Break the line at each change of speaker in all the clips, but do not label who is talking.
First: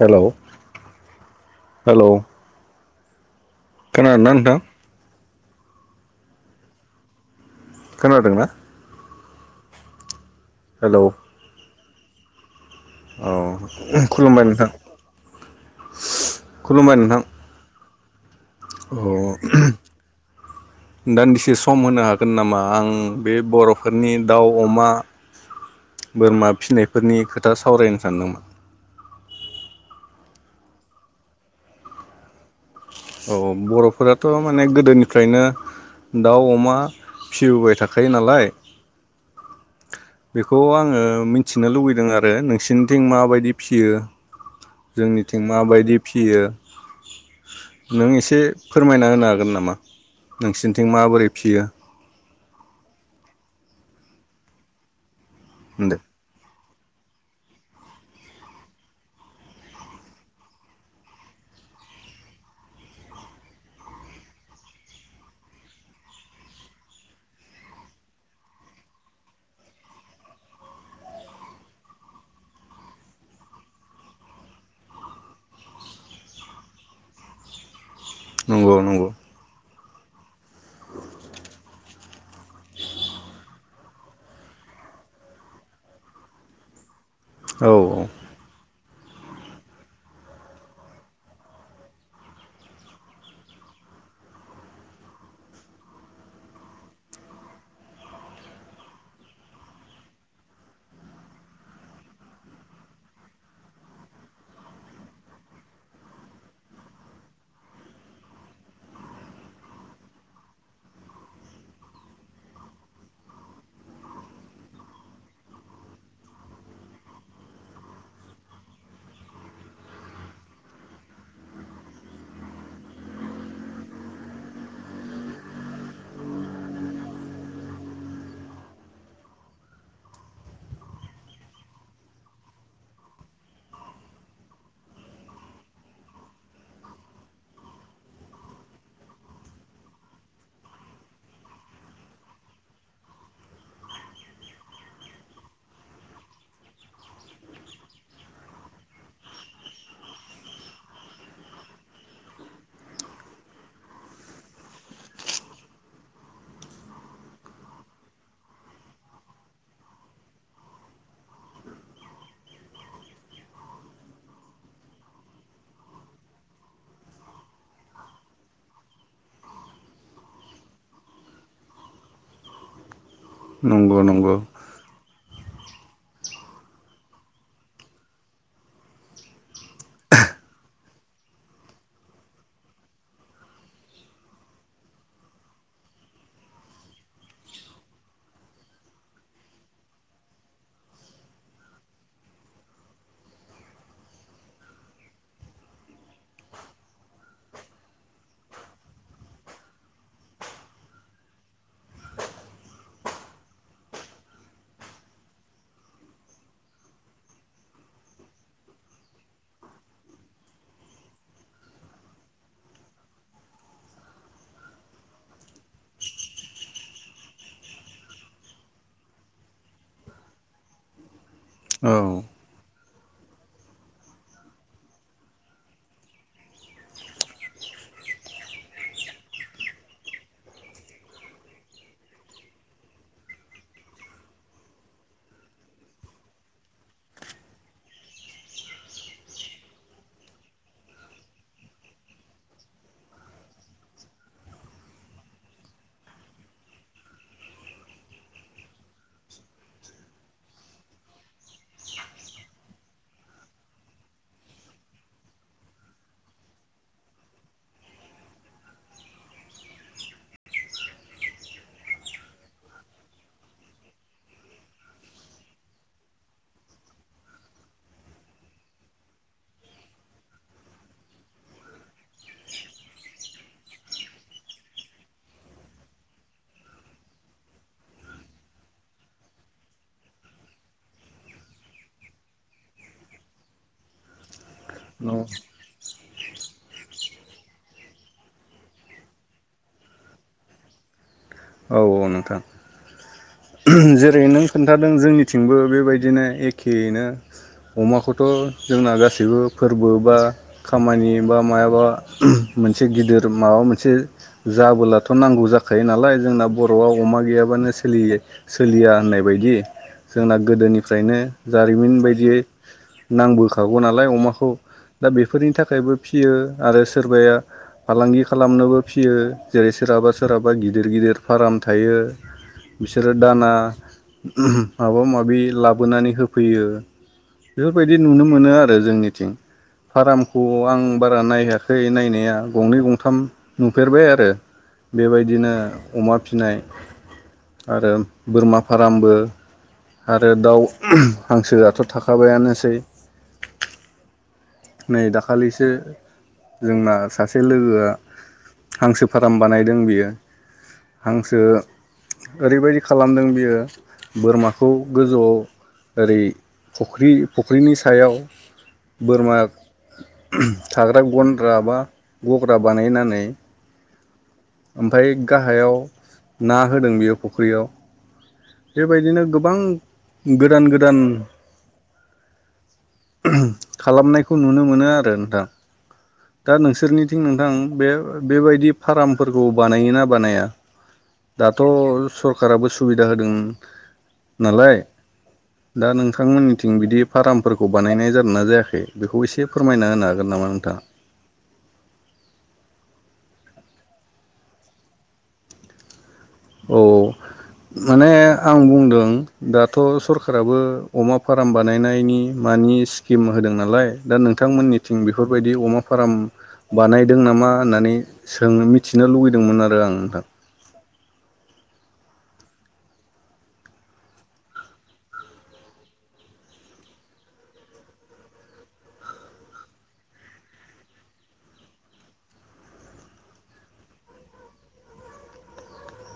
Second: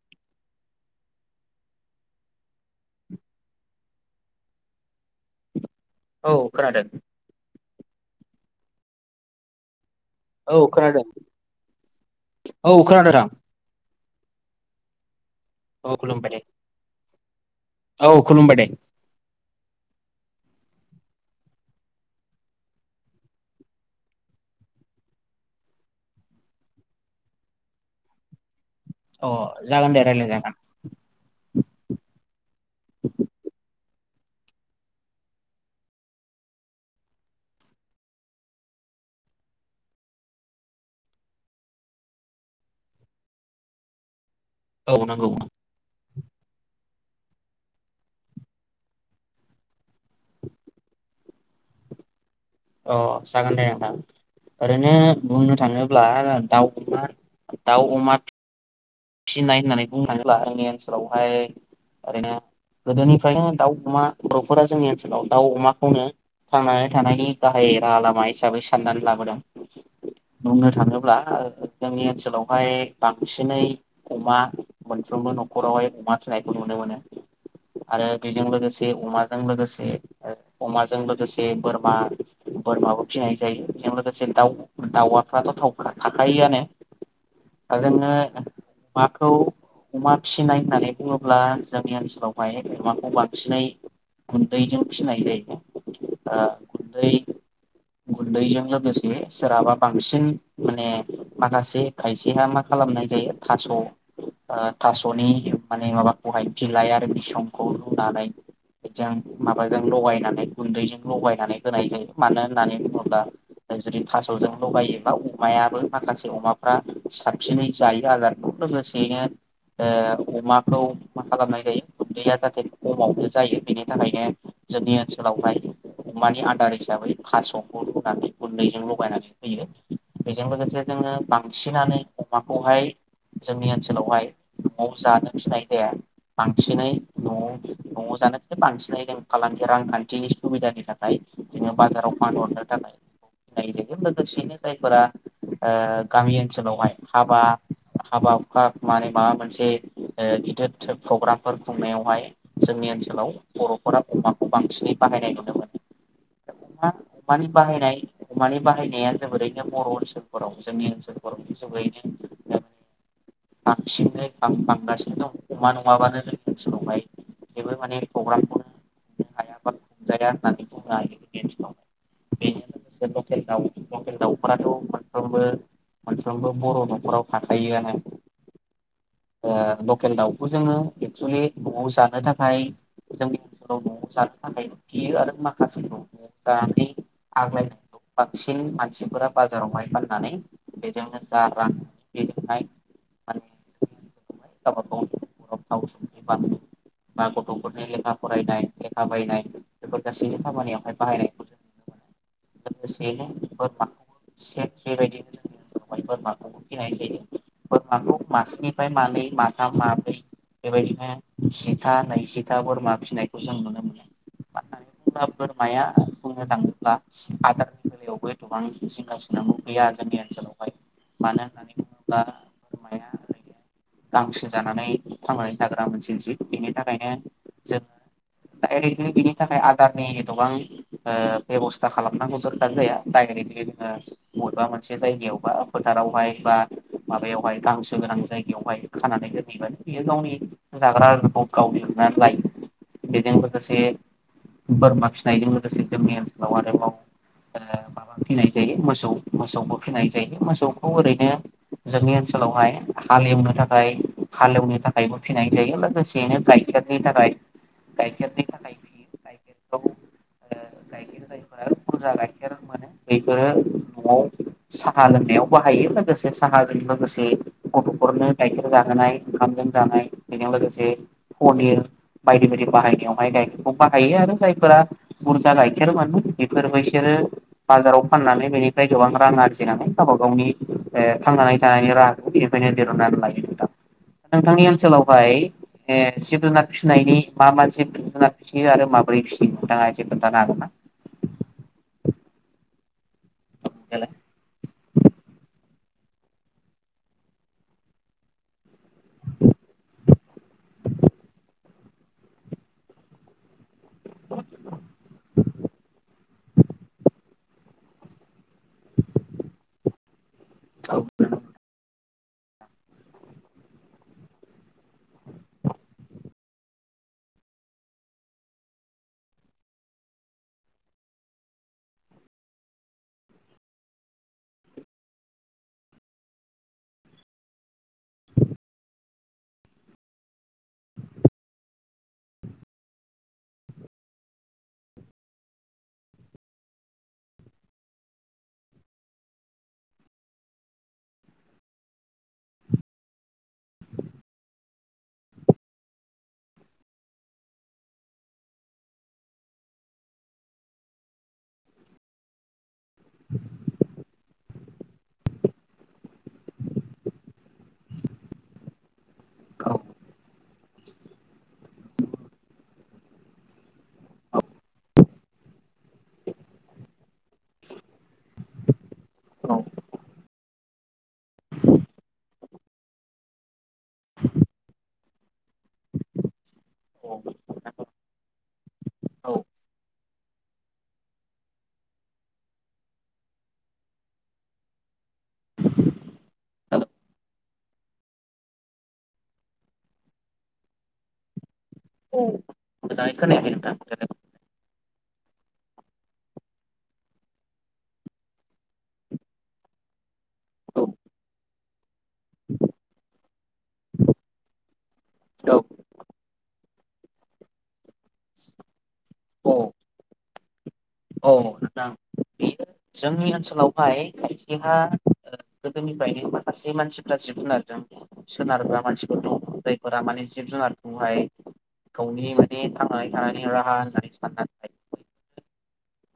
Hello hello खोनादोंना नोंथां
औ खोनादों
खोनादोंना?
औ
हेलौ
खोनादों औ खोनादों रां
औ खुलुमबाय नोंथां
औ खुलुमबाय दे
खुलुमबाय नोंथां
औ खुलुमबाय दे
अ अ दान्दिसे सम होनो हागोन नामा आं बे बरफोरनि दाउ अमा बोरमा फिनायफोरनि खोथा सावरायनो सानदोंमोन
अ जागोन दे रायलाय जागोन
औ बरफोराथ माने गोदोनिफ्रायनो दाव अमा फिबोबाय थाखायो नालाय बेखौ आङो मिथिनो लुबैदों आरो नोंसिनिथिं माबायदि फियो
औ नंगौ
जोंनिथिं माबायदि फियो नों एसे फोरमायना होनो हागोन नामा नोंसिनिथिं माबोरै फियो
अ जागोन दे नोंथां ओरैनो बुंनो
दे
थाङोब्ला दाउ मा दाउ अमा फिनाय होननानै बुंनो थाङोब्ला जोंनि ओनसोलावहाय ओरैनो गोदोनिफ दाउ अमा बर'फोरा जोंनि ओनसोलाव दाउ अमाखौनो थांनानै थानायनि गाहाय राहा लामा हिसाबै साननानै लाबोदों बुंनो थाङोब्ला जोंनि ओनसोलावहाय। बांसिनै अमा मोनफ्रोमबो नखरावहाय अमा फिनायखौ नुनो मोनो। आरो बेजों
नंगौ
लोगोसे
नंगौ
अमाजों लोगोसे अमाजों लोगोसे बोरमा बोरमाबो फिसिनाय जायो बेजों लोगोसे दाउ दाउआफ्राथ थ थाखायोआनो
औ औ
[unintelligible] माखौ अमा फिनाय होननानै बुङोब्ला जोंनि ओनसोलावहाय अमाखौ बांसिनै गुन्दैजों फिसिनाय जायो ओ गुन्दै गुन्दैजों लोगोसे सोरहाबा बांसिन माने माखासे खायसेहा मा खालामनाय जायो थास ओ थासनि माने माबाखौहाय बिलाइ आरो बिसंखौ लुनानै माबाजों लगायनानै गुन्दैजों लगायनानै होनाय जायो मानो होननानै बुङोब्ला जुदि थास'जों लगायोबा अमायाबो माखासे अमाफ्रा साबसिनै जायो आदार बे लोगोसेयैनो ओ अमाखौ मा खालामनाय जायो गुन्दैया जाहाथे खमावनो जायो बेनि थाखायनो जोंनि ओनसोलावहाय अमानि आदार हिसाबै थासखौ रुनानै गुन्दैजों लगायनानै होयो बेजों लोगोसे जनोङो बांसिनानो अमाखौहाय जोंनि ओनसोलावहाय न'आव जानो फिसिनाय जाया बांसिनै नआव नआव जानो थाखाय बांसिनै जों फालांगि रांखान्थिनि सुबिदानि थाखाय जोङो बाजाराव फानहरनो थाखाय फिनाय जायो लोगोसेयैनो जायफोरा ओ गामि ओनसोलावहाय हाबा। हाबा हुखा माने माबा मोनसे ओ गिदिर प्रग्रामफोर खुंनायावहाय जोंनि ओनसोलाव बरफोरा अमाखौ बांसिनै बाहायनाय नुनो मोनो अमानि बाहायनाय अमानि बाहायनाया जोबोरैनो बर ओनसोलफोराव जोंनि ओनसोलफोराव जोबोरैनो बांसिनै बां बांगासिनो दं अमा नङाबानो जोंनि ओनसोलावहाय जेबो माने प्रग्रामखौनो [unintelligible] नो हाया बा [unintelligible] जाया होननानै बुंनो हायो जोंनि ओनसोलावाय बे [unintelligible] [unintelligible] लखेल दाउ
नंगौ
लखेल
नंगौ
दाउफोरा थ' सामफ्रोमबो सामफ्रामबो बर' नखराव थाखायोआनो ओ लकेल दाउखौ जोङो एक्सुेलि न'आव जानो थाखाय जोंनि ओनसोलाव नआव जानो थाखायबो फियो आरो माखासेखौ [unintelligible] नानै आग्लायनायखौ बांसिन मानसिफोरा बाजारावहाय फाननानै बेजोंनो जा रां [unintelligible] गावबा गाव [unintelligible] बा गथफोरनि लेखा फरायनाय लेखा बायनाय बेफोर गासैबो खामानियावहाय बाहायनायखौ जों [unintelligible] लोगोसेनो बोरमाखौबो [unintelligible] बेबायदिनो [unintelligible] बोरमाखौ फिनाय जायो बोरमाखौ मासेनिफ्राय मानै माथाम माब्रै बेबायदिनो जिथा नैजिथा बोरमा फिसिनायखौ जों नुनो मोनो [unintelligible] बोरमाया बुंनो थाङोब्ला आदारनि बेलायावबो एथबां जिंगासिनांगौ गैया जोंनि ओनसोलावहाय मानो होननानै
औ
बुङोब्ला बोरमाया गांसो जानानै थांनानै थाग्रा मोनसे जिब बिनि थाखायनो जो डायरेक्टलि बिनि थाखाय आदारनि एथबां ओ बेबस्था खालामनांगौ दरखार जाया डायरेक्टलि जोङो बबेबा मोनसे जायगायाव बा फोथारावहाय बा माबायावहाय गांसो गोनां जायगायावहाय खानानै दोनहैबानो बियो गावनि जाग्राखौ गाव [unintelligible] नानै लायो बेजों लोगोसे बोरमा फिसिनायजों लोगोसे जोंनि ओनसोलाव आरोबाव ओ माबा फिनाय जायो मोसौ मोसौबो फिनाय जायो मोसौखौ ओरै जोंनि ओनसोलावहाय हालेवनो थाखाय हालेवनो थाखायबो फिनाय जायो लोगोसेैनो गाइखेरनि थाखाय गाइखेरनि थाखाय फियो गाइखेरफ्राव गाइखेर जायफोरा बुरजा गाइखेर मोनो बेफोरो नआव साहा लोंनायाव बाहायो। लोगोसे साहाजों लोगोसे गथफोरनो गाइखेर जाहोनाय ओंखामजों जानाय बेजों लोगोसे पनिर बायदि बायदि बाहायनायावहाय गाइखेरखौ बाहायो आरो जायफोरा बुरजा गाइखेर मोनो बेफोर बिसोरो बाजाराव फाननानै बेनिफ्राय गोबां रां आरजिनानै गावबा गावनि ओ थांनानै थानायनि राहाखौनिफ्रायनो दिरहुननानै लायो नोंथां। नोंथांनि ओनसोलावहाय
औ
ए जिब जुनार फिनायनि मा मा जिब फियो आरो माबोरै फियो नोंथाङा खोनथानो हागोन ना?
औ औ नोंथां जेरै नों खोन्थादों जोंनिथिंबो बेबायद बिदिनो एखेनो अमाखौथ जोंना गासैबो फोरबो बा खामानि बा मायाबा मोनसे गिदिर माबा मोनसे एसे जाबोलाथ' नांगौ जाखायो नालाय जोंना बर'आव अमा गैयाबानो सोलियै सोलिया होननाय बायदि। जोंना
औ
गोदोनिफ्रायनो जारिमिन बायद थियै नांबोखागौ नालाय अमाखौ दा बेफोरनि थाखायबो फियो आरो सोरबाया फालांगि खालामनोबो फियो जेरै सोरहाबा सोरहाबा गिदिर गिदिर फाराम थायो बिसोरो दाना माबा माबि लाबोनानै होफैयो बेफोरबायदि नुनो मोनो आरो जोंनिथिं फारामखौ आं बारा नायाखै नायनाया गंनै गंथाम नुफेरबाय आरो बेबायदिनो अमा फिनाय आरो बोरमा फारामबो आरो दाउ हांसोआथ थाखाबायानोसै। नै दाखालिसो जोंना सासे लोगोआ हांसो फाराम बानायदों बियो हांसो ओरैबायदि खालामदों बियो बोरमा खौ गोजौआव ओरै फख्रि फुख्रिनि सायाव बोरमा
औ
थाग्रा गन्द्रा बा गग्रा बानायनानै ओमफ्राय गाहायाव ना होदों बेयो फुख्रियाव। बेबायदिनो गोबां
औ
गोदान गोदान खालामनाय बेखौ नुनो मोनो आरो नोंथां दा नोंसोरनिथिं नोंथां बे बेबायदि फारामफोरखौ बानायोना बानाया दाथ' सरखाराराबो सुबिदा होदों नालाय दा नोंथांमोननिथिं
औ
बिदि फार्मफोरखौ बानायनाय जादों ना जायाखै? बेखौ एसे फोरमायना होनो हागोन नामा नोंथाङा?
मोजाङौ खोनायाखै नोंथां
औ माने आं बुंदों दाथ' सरखाराराबो अमा फार्म बानायनायनि मानि स्किम होदों नालाय दा नोंथांमोननि थिं बेफोरबायदि
औ
अमा फाराम बानायदों नामा होननानै
औ
[unintelligible]
औ नोंथां बे जोंनि ओनसोलावहाय खायसेहा गोदोनिफ्रायनो माखासे मानसिफ्रा जिब जुनारजों सोनारग्रा मानसिफोर दं जायफोरा माने जिब जुनारखौहाय गावनि माने थांनानै थानायनि राहा होननानै साननानै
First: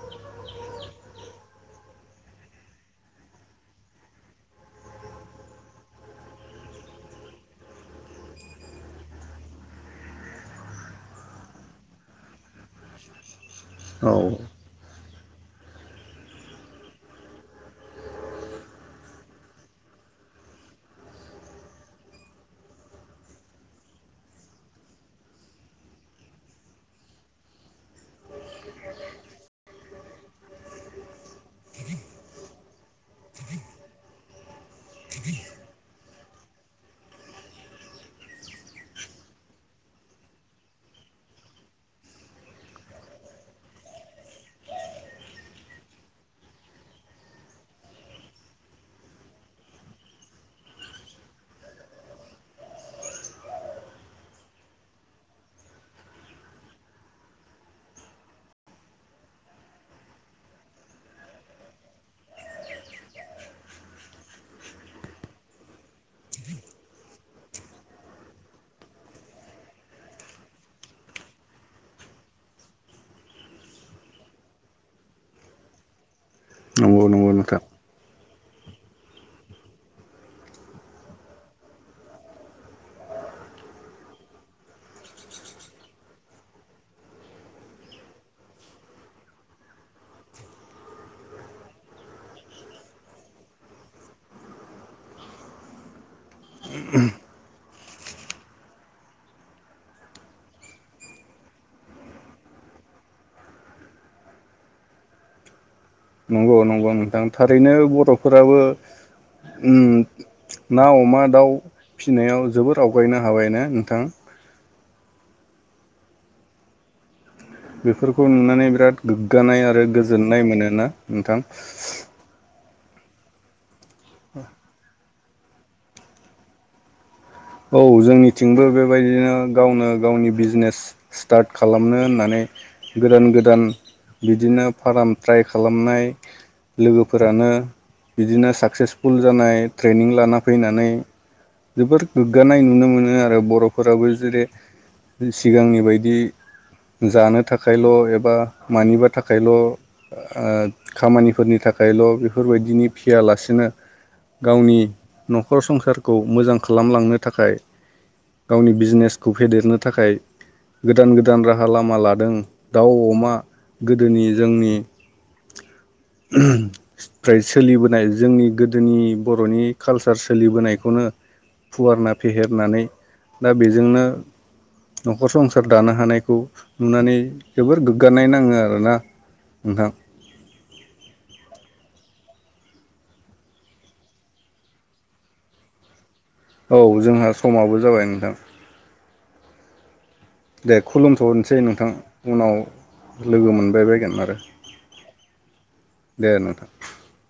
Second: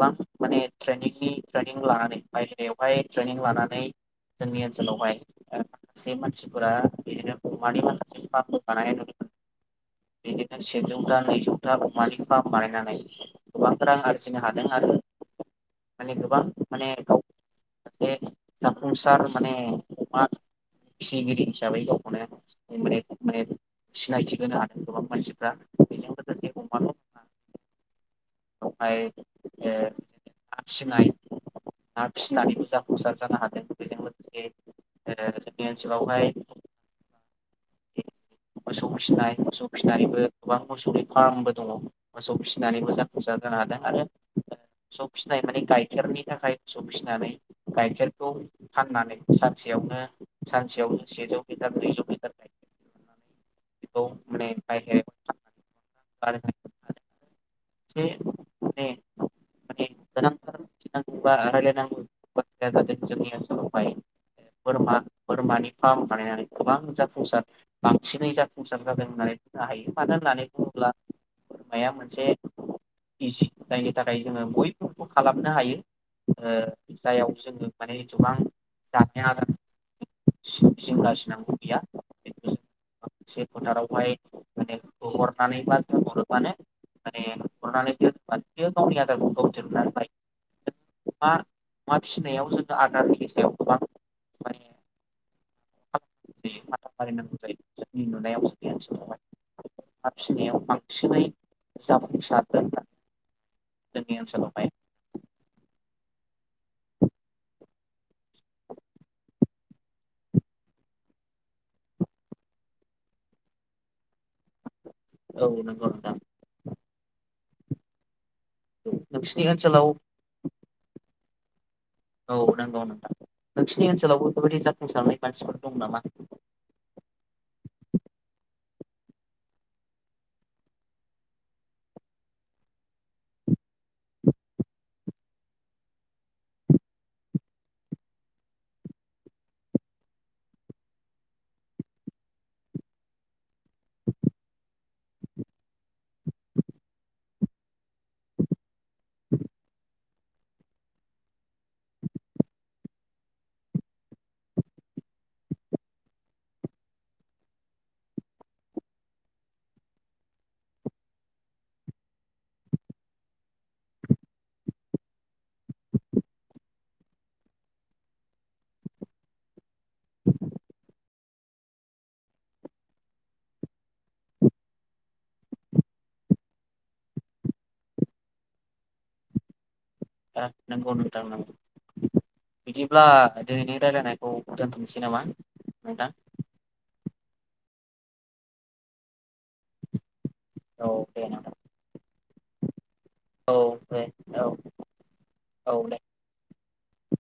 गोबां माने ट्रेनिंनि ट्रेनिं लानानै बायहेरायावहाय ट्रेनिं लानानै जोंनि ओनसोलावहाय माखासे मानसिफोरा बिदिनो अमानि माखासे फार्म बानाय नु मोन बिदिनो सेजौथा नैजौथा अमानि फार्म बानायनानै गोबां रां
औ
आरजिनो हादों आरो माने गोबां माने गाव ससे जाफुंसार माने अमा फिसिगिरि हिसाबै गावखौनो माने माने सिनायथि होनो हादों गोबां मानसिफ्रा बेजों अमा बेवहाया फिनाय ना फिसिनानैबो जाफुंसार जानो हादों बेजों लोगोसे जोंनि ओनसोलावहाय मोसौ फिसिनाय मोसौ फिसिनानैबो गोबां मोसौै फार्मबो दंङ मोसौ फिसिनानैबो जाफुंसार जानो हादों आरो मोसौ फिसिनाय माने गाइखेरनि थाखाय मोसौ फिसिनानै गाइखेरखौ फाननानै सानसेयावनो सानसेयावनो सेजौ लिटार ब्रैजौ लिटार गायखेर बेखौ माने बायहे [unintelligible] मिथिनांगौ बा रायलायनांगौ बाथ्राया जादों जोंनि ओनसोलावहाय बोरमा बोरमानि फार्म बानायनानै गोबां जाफुंसार बांसिनै जाफुंसार जादों होननानै बुंनो हायो मानो होननानै बुङोब्ला बोरमाया मोनसे इजि जायनि थाखाय जोंङो बयबो खालामनो हायो
नंगौ नंगौ नोंथां
गोबां जानाय आदार जिंगासिनांगौ गैया मोनसे फोथारावहाय माने हरनानै बाहरोबानो माने हरनानै दोनोबा बियो गावनि आदारखौ गाव दिहरुननानैलायो मा मा फिसिनायाव जोंङो आदारनि सायाव गोबां माने जायो माथा मारिनांगौ जायो जोंनि हाबसिनायाव बांसिनै जाफुंसारगोन जोंनि ओनसोलावहाय
नंगौ नंगौ नोंथां थारैनो बरफोराबो उम ना अमा दाउ फिसिनायाव जोबोर आवगायनो हाबायना नोंथां
औ नोंगौ नोंथां
बेफोरखौ नुनानै बिराद
नोंसिनि
गोग्गानाय आरो
ओनसोलाव
गोजोननाय मोनो ना नोंथां
औ नोंगौ नोंथां नों नि ओनसोलावबो बेबायदिजाफुंसारनाय मानसिफोर दं नामा
औ जोंनिथिंबो बेबायदिनो गावनो गावनि बिजनेस स्टार्ट खालामनो होननानै गोदान गोदान बिदिनो फार्म ट्राइ खालामनाय लोगोफोरानो बिदिनो साकसेसफुल जानाय ट्रेनिं लाना फैनानै जोबोर गोग्गानाय नुनो मोनो आरो बर'फोराबो जेरै सिगांनि बायदि जानो थाखायल' एबा मानिबा थाखायल' आ खामानिफोरनि थाखायल' बेफोरबायदिनि फियालासेनो गावनि न'खर संसारखौ मोजां खालाम खालामलांनो थाखाय गावनि बिजनेसखौ फेदेरनो थाखाय गोदान गोदान राहा लामा लादों दाउ अमा गोदोनि जोंनि फ्राय सोलिबोनाय जोंनि गोदोनि बर'नि कालसार सोलिबोनायखौनो फुवारना फेहेरनानै दा बेजोंनो न'खर संसार दानो हानायखौ नुनानै जोबोर गोग्गानाय नाङो आरोना नोंथां
आं नोंगौ नोंथां नोंगौ बिदिब्ला दिनैनि रायजलायनायखौ दोनथ'नोसै नामा नोंथां
औ जोंहा समाबो जाबाय नोंथां दे खुलुमथ'नोसै नोंथां उनाव लोगो
औ
मोनबाय
दे
बगोन आरो
औ औ
दे नोंथां